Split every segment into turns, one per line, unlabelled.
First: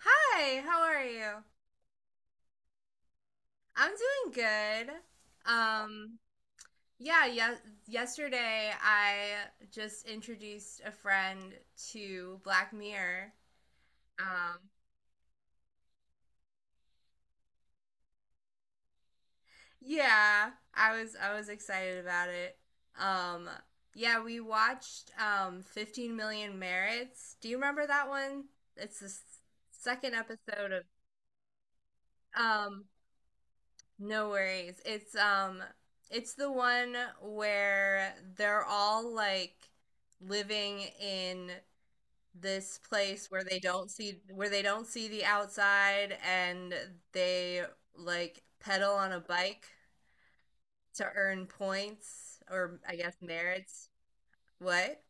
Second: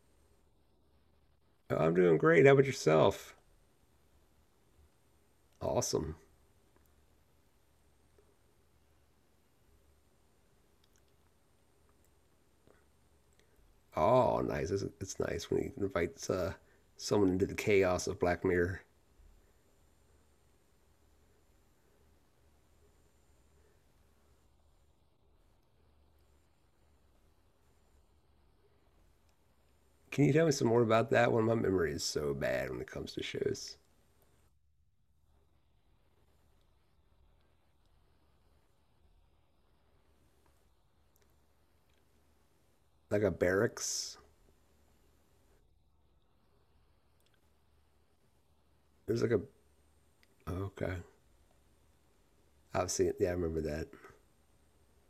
Hi, how are you?
Oh, I'm doing great. How about yourself?
I'm doing good.
Awesome.
Um, yeah, yes, yesterday I just introduced a friend to Black Mirror.
Oh,
Um,
nice. It's nice when he invites someone into the chaos of Black Mirror.
yeah, I was excited about it. Um, yeah, we watched 15 Million Merits. Do you remember that one? It's the s- Second
Can you tell me some
episode
more
of
about that one? My memory is so bad when
um
it comes to shows.
no worries. It's the one where they're all like living in this
Like
place
a
where they don't
barracks.
see where they don't see the outside, and they like pedal on a
There's like a.
bike
Oh, okay.
to earn points, or
I've
I
seen
guess
it. Yeah, I remember
merits.
that.
What?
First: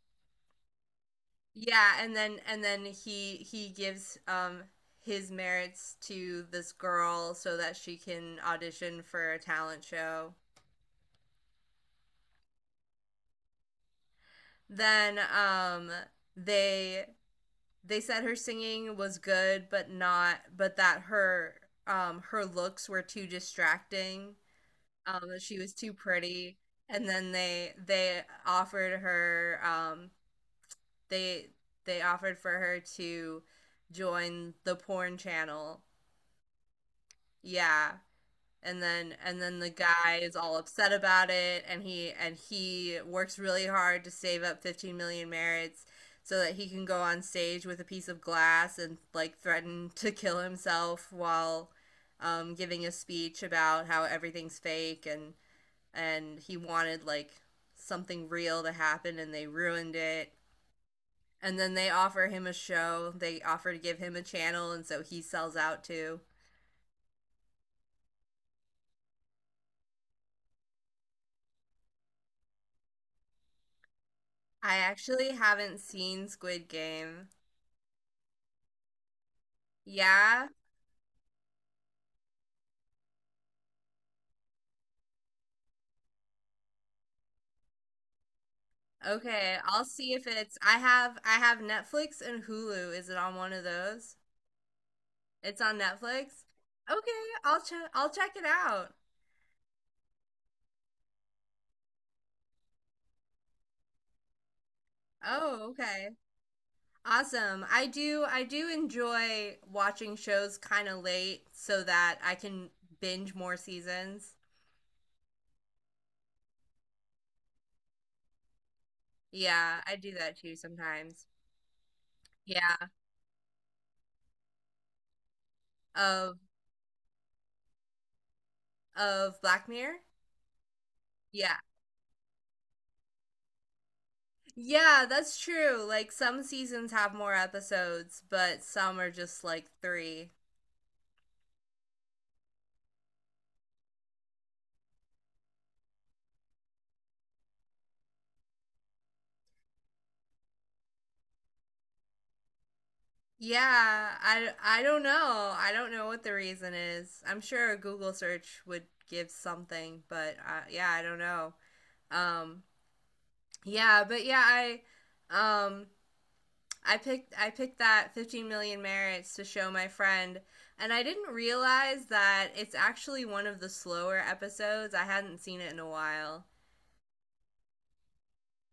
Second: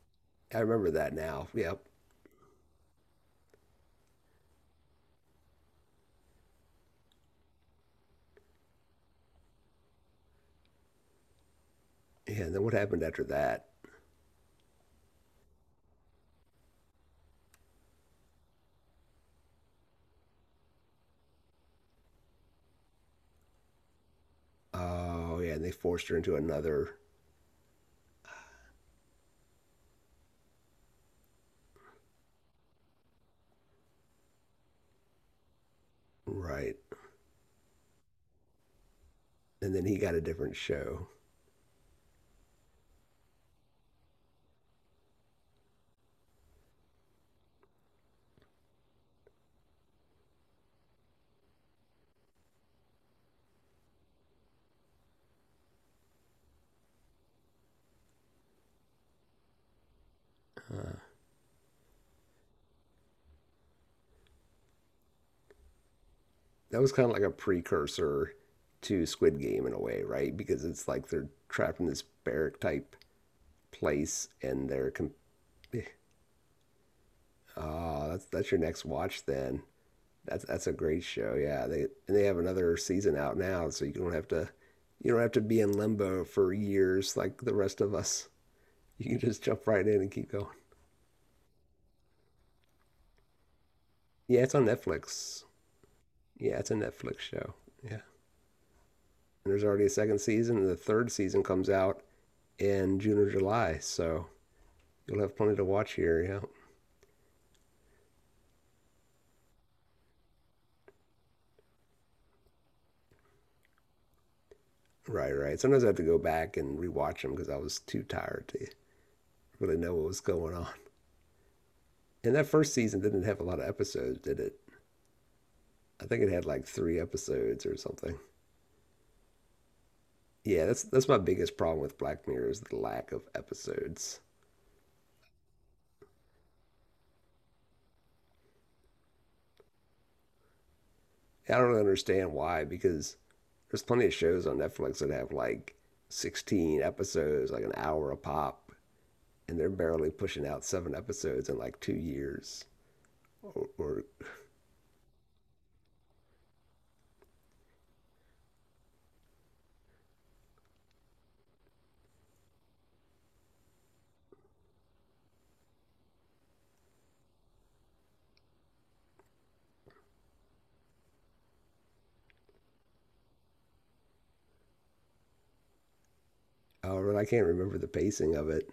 I remember that now. Yep.
Yeah, and then he gives his merits to this girl so that she can audition for a talent show.
Yeah. And then what happened after that?
Then they they said her singing was good, but not but that her her looks were too distracting,
Oh,
that
yeah.
she
And they
was too
forced her into
pretty.
another.
And then they offered her, they they offered for her to join the porn channel.
Right.
Yeah. And then the
And then he got
guy
a
is all
different
upset
show.
about it, and he works really hard to save up 15 million merits so that he can go on stage with a piece of glass and like threaten to kill himself while, giving a speech about how everything's fake, and he wanted like something real to happen and they ruined it. And then they offer him a show, they offer to give him a channel, and so he sells out too.
That was kind of like a precursor to Squid Game in a way, right? Because it's like they're trapped in this barrack type place and
I actually haven't seen Squid Game.
Oh, that's your next watch then. That's
Yeah.
that's a great show. Yeah, they and they have another season out now, so you don't have to be in limbo for years like the rest of us. You can just
Okay.
jump
I'll
right in and
see if
keep going.
it's I have Netflix and Hulu. Is it on one of those?
Yeah, it's on Netflix.
It's on Netflix?
Yeah, it's a
Okay,
Netflix show. Yeah.
I'll check it out.
And there's already a second season and the third season comes out in June or July, so you'll have plenty to
Oh,
watch
okay.
here. Yeah.
Awesome. I do enjoy watching shows kind of late so that I can binge more seasons.
Right, right. Sometimes I have to go back and rewatch them because I was too tired to really
Yeah,
know
I
what
do
was
that too
going on.
sometimes.
And that first
Yeah.
season didn't have a lot of episodes, did it? I think it
Of
had like three episodes or something.
of Black Mirror?
Yeah, that's my
Yeah.
biggest problem with Black Mirror is the lack of episodes.
Yeah, that's true. Like some seasons have more episodes, but some are just like 3.
I don't really understand why because there's plenty of shows on Netflix that have like 16 episodes, like an hour a pop, and they're barely pushing out seven episodes in like 2 years. Or, or,
Yeah, I don't know. I don't know what the reason is. I'm sure a Google search would give something, but yeah, I don't know. Um yeah, but yeah, um I picked that 15 million merits to show my friend, and I didn't realize that it's actually one of the slower episodes. I hadn't seen it in a while.
or I can't remember the pacing of it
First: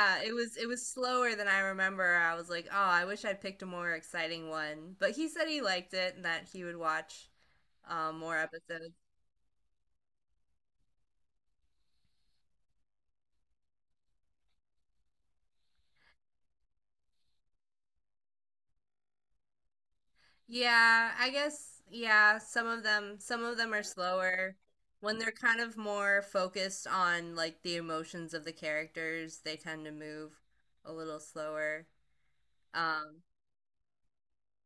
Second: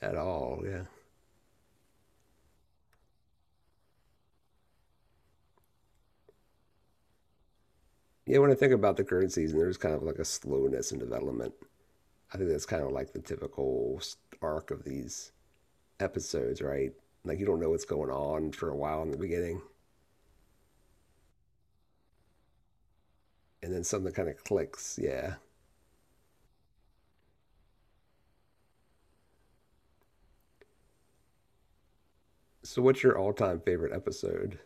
at all.
it
Yeah.
was slower than I remember. I was like, "Oh, I wish I'd picked a more exciting one." But he said he liked it and that he would watch, more
Yeah, when I think
episodes.
about the current season, there's kind of like a slowness in development. I think that's kind of like the typical arc of these episodes, right? Like you don't know what's going on for a while in the beginning,
Yeah, I guess yeah, some of them
and
are
then something kind of
slower.
clicks.
When they're
Yeah.
kind of more focused on like the emotions of the characters, they tend to move a little slower.
So, what's your
Um,
all-time favorite episode?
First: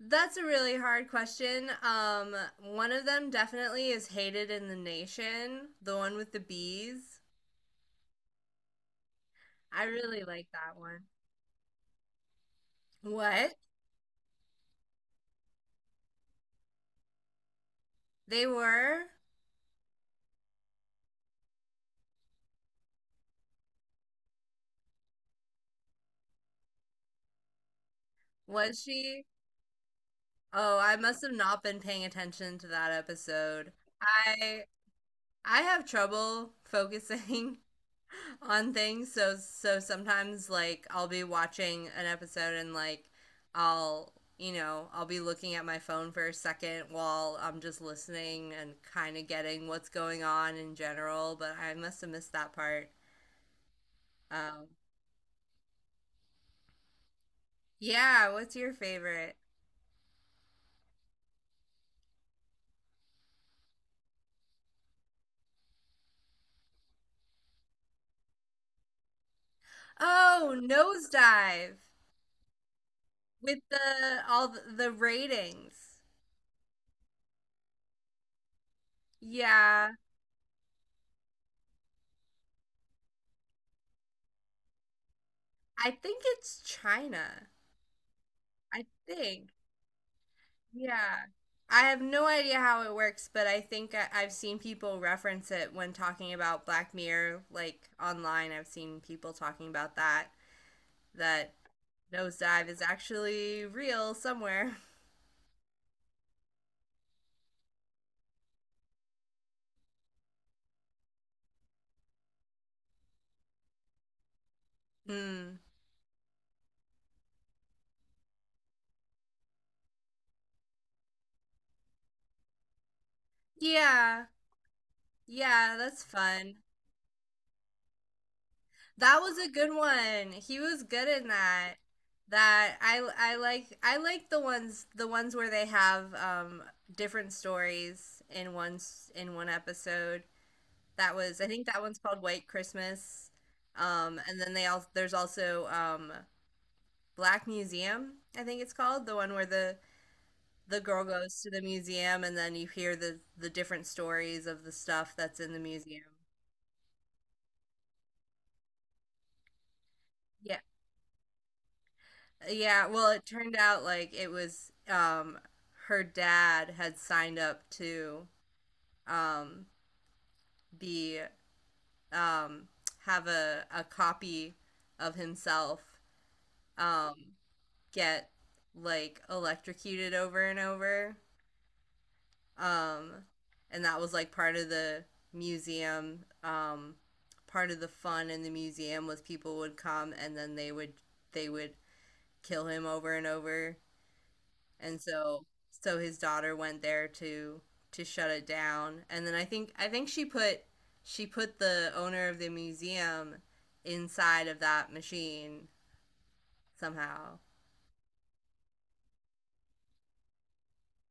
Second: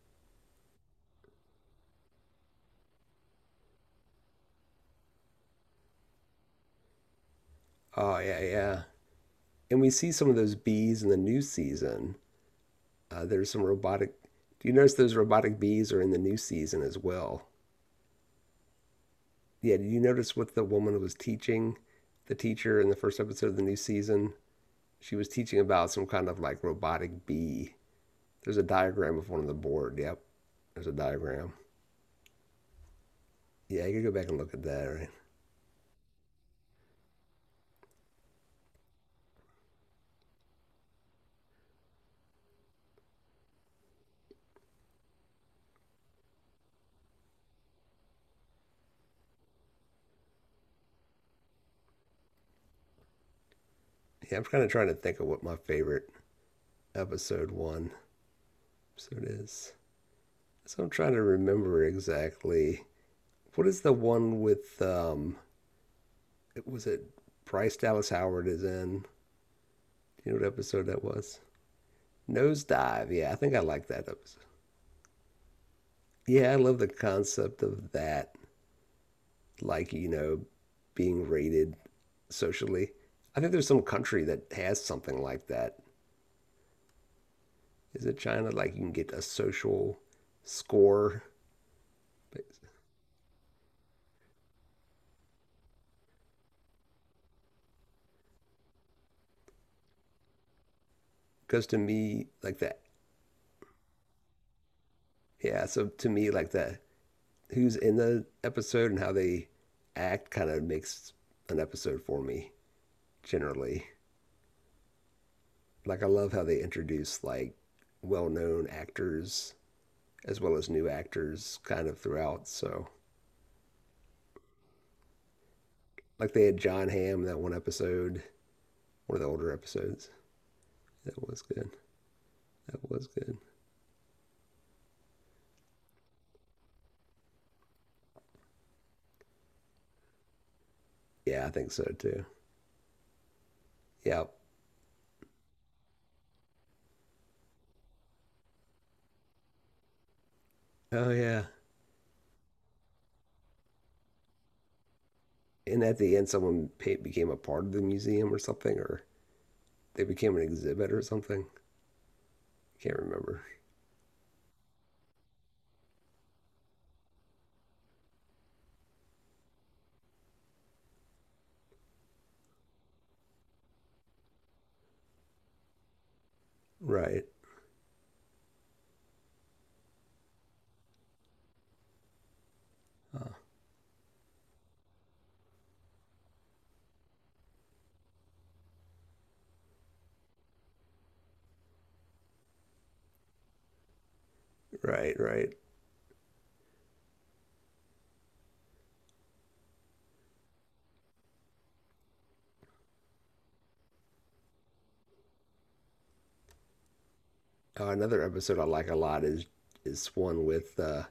that's a really hard question. One of them definitely is Hated in the Nation, the one with the bees.
Oh, yeah, yeah. And
I
we see
really
some of
like
those
that
bees
one.
in the new season. There's
What?
some robotic. Do you notice those robotic bees are in the new season as well?
They were?
Yeah. Did you notice what the woman was teaching, the teacher in the first episode of the new season? She was teaching about some kind of like robotic bee. There's a
Was
diagram
she?
of one on the board. Yep,
Oh,
there's a
I must have
diagram.
not been paying attention to that episode.
Yeah, you can go back and look at
I
that. Right.
I have trouble focusing on things, so sometimes like I'll be watching an episode, and like I'll, you know, I'll be looking at my phone for a second while I'm just listening and kind of getting what's going on in general, but I must have missed that part.
Yeah, I'm kind
Um,
of trying to think of what my favorite episode one
yeah, what's your
episode
favorite?
is. So I'm trying to remember exactly what is the one with it was it Bryce Dallas Howard is in. Do you know what
Oh,
episode that was?
Nosedive,
Nosedive. Yeah, I think
with
I like that
the
episode.
all the ratings.
Yeah, I love the concept of that.
Yeah,
Like, you know, being rated socially. I think there's some country that has something like that.
I think it's China.
Is it China? Like you
I
can get a
think.
social
Yeah.
score.
I have no idea how it works, but I, think I've seen people reference it when talking about Black Mirror, like online. I've seen people talking about that, that
Because to me, like
Nosedive is
that,
actually real somewhere.
yeah. So to me, like that, who's in the episode and how they act kind of makes an episode for me generally.
Hmm.
Like I love how they introduce like well-known actors as well as new actors kind of throughout. So
Yeah. Yeah, that's
like they
fun.
had John Hamm in that one episode, one
That
of the
was a
older
good
episodes.
one. He was good in
That was good.
that.
That was good.
I like the ones where they have different stories in in one episode. That was, I
Yeah, I
think
think
that
so
one's called
too.
White Christmas.
Yep.
And then they all there's also, Black Museum, I think it's called, the one where the girl
Oh
goes
yeah.
to the museum and then you hear the different stories of the stuff that's in the
And at
museum.
the end, someone became a part of the museum or something, or they became an
Yeah.
exhibit or something.
Yeah,
Can't
well, it
remember.
turned out like it was her dad had signed up to, um be, um have a copy of himself, um
Right.
get like electrocuted over and over. Um
Uh,
and that was like part of the museum. Part of the fun in the museum was people would come and then they would kill him over and over, and
right. Right.
so his daughter went there to, shut it down. And then I think she put the owner of the museum inside of that machine somehow.
Another episode I like a lot is one with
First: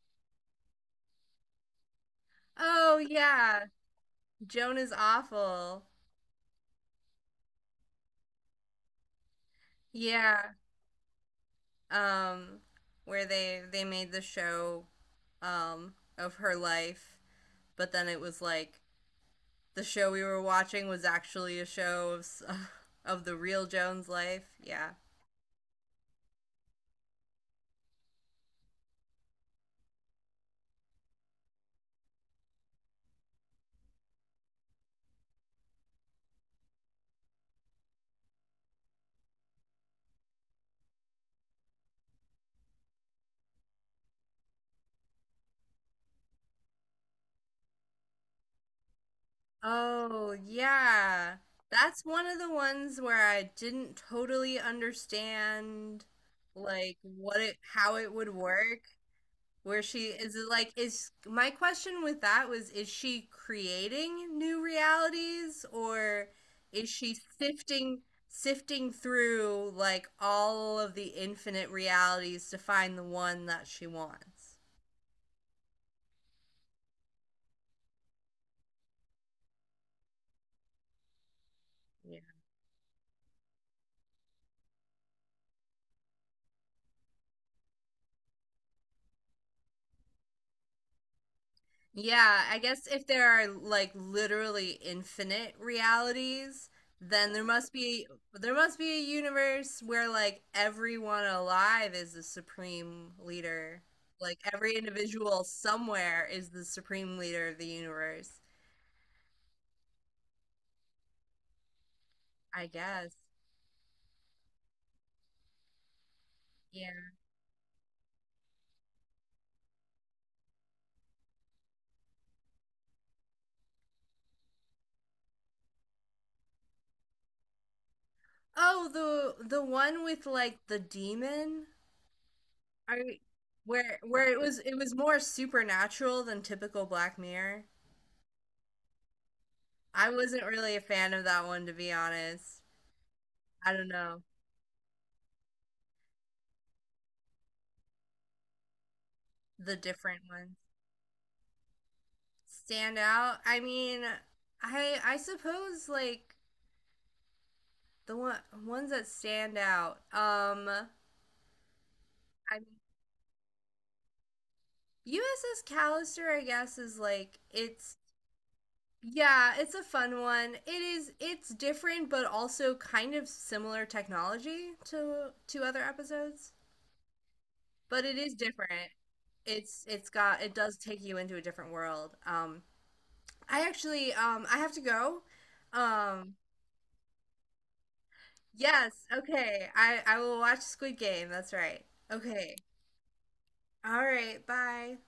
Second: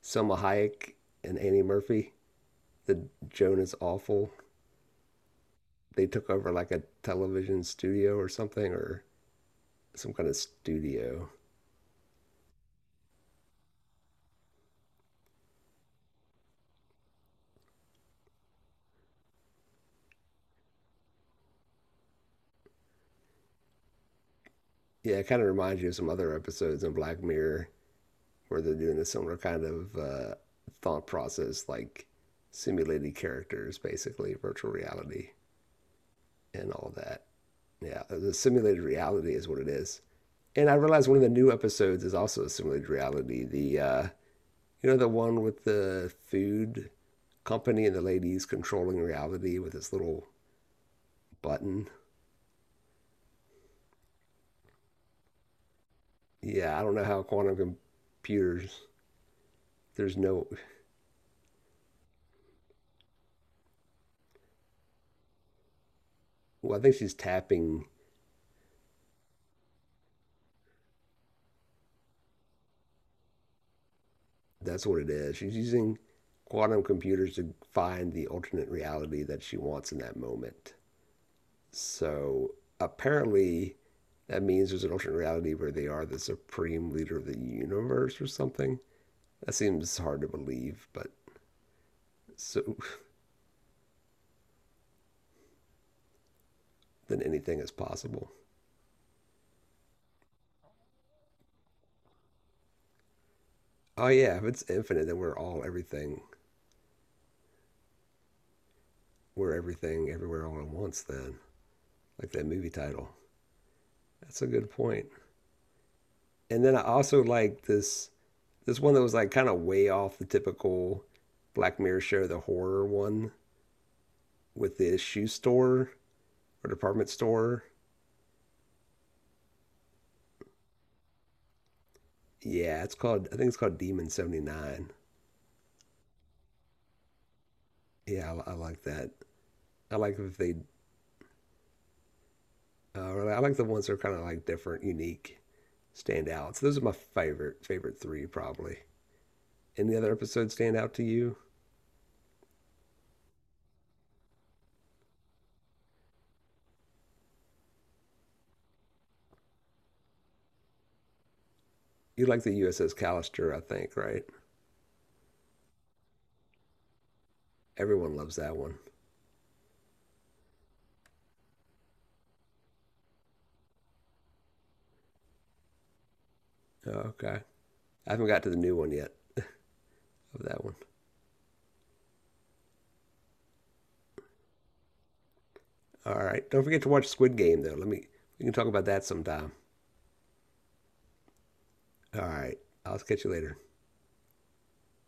Selma Hayek and Annie Murphy.
Oh
The Joan
yeah,
is awful.
Joan Is Awful.
They took over like a television studio or something, or some kind of
Yeah,
studio.
um where they made the show of her life, but then it was like the show we were watching was actually a show of of the real Joan's life. Yeah.
Yeah, it kind of reminds you of some other episodes in Black Mirror where they're doing a similar kind of thought process, like simulated characters, basically virtual reality and all that. Yeah, the simulated reality is what it is. And I realized one of the new episodes is also a simulated reality. The you know the one with the food company and the ladies controlling reality with this little
Oh, yeah.
button.
That's one of the ones where I didn't totally understand
Yeah, I don't
like
know how
what it
quantum
how it would work.
computers.
Where she,
There's
is
no.
it like is my question with that was, is she creating new realities, or
Well, I
is
think she's
she
tapping.
sifting through like all of the infinite realities to find the one that she wants?
That's what it is. She's using quantum computers to find the alternate reality that she wants in that moment. So apparently, that means there's an alternate reality where they are the supreme leader of the universe or something. That seems hard to believe, but
Yeah, I
so
guess if there are like literally infinite realities,
then
then
anything is possible.
there must be a universe where like everyone alive is the supreme leader.
Oh yeah,
Like
if it's
every
infinite, then we're
individual
all everything.
somewhere is the supreme leader of the universe,
We're everything, everywhere, all at once. Then, like that
I
movie
guess.
title. That's a good point. And then I
Yeah.
also like this. This one that was like kind of way off the typical Black Mirror show, the horror one with the shoe store or department store.
Oh, the one with like the demon?
Yeah, it's
Are you-
called. I think it's called Demon
where it
Seventy
was, it
Nine.
was more supernatural than typical Black Mirror.
Yeah, I like that. I
I
like if
wasn't
they.
really a fan of that one, to be honest.
I like the
I don't
ones that are kind of
know,
like different, unique, stand out. So those are my favorite three probably.
the
Any other
different
episodes
ones
stand out to you?
stand out. I mean, I suppose like the one, ones that stand out.
You like the
I mean,
USS Callister, I think, right?
USS Callister, I guess, is like it's
Everyone loves that one.
yeah, it's a fun one. It is, it's different, but also kind of similar technology to, other episodes,
Oh, okay,
but
I
it
haven't
is
got to the new
different.
one yet
It's got,
of
it
that one.
does take you into a different world. I actually I have to go.
All
Um,
right. Don't forget to watch Squid Game though. Let me we can talk about
Yes,
that sometime.
okay. I will watch Squid Game. That's right.
All
Okay.
right. I'll catch you later.
All right. Bye.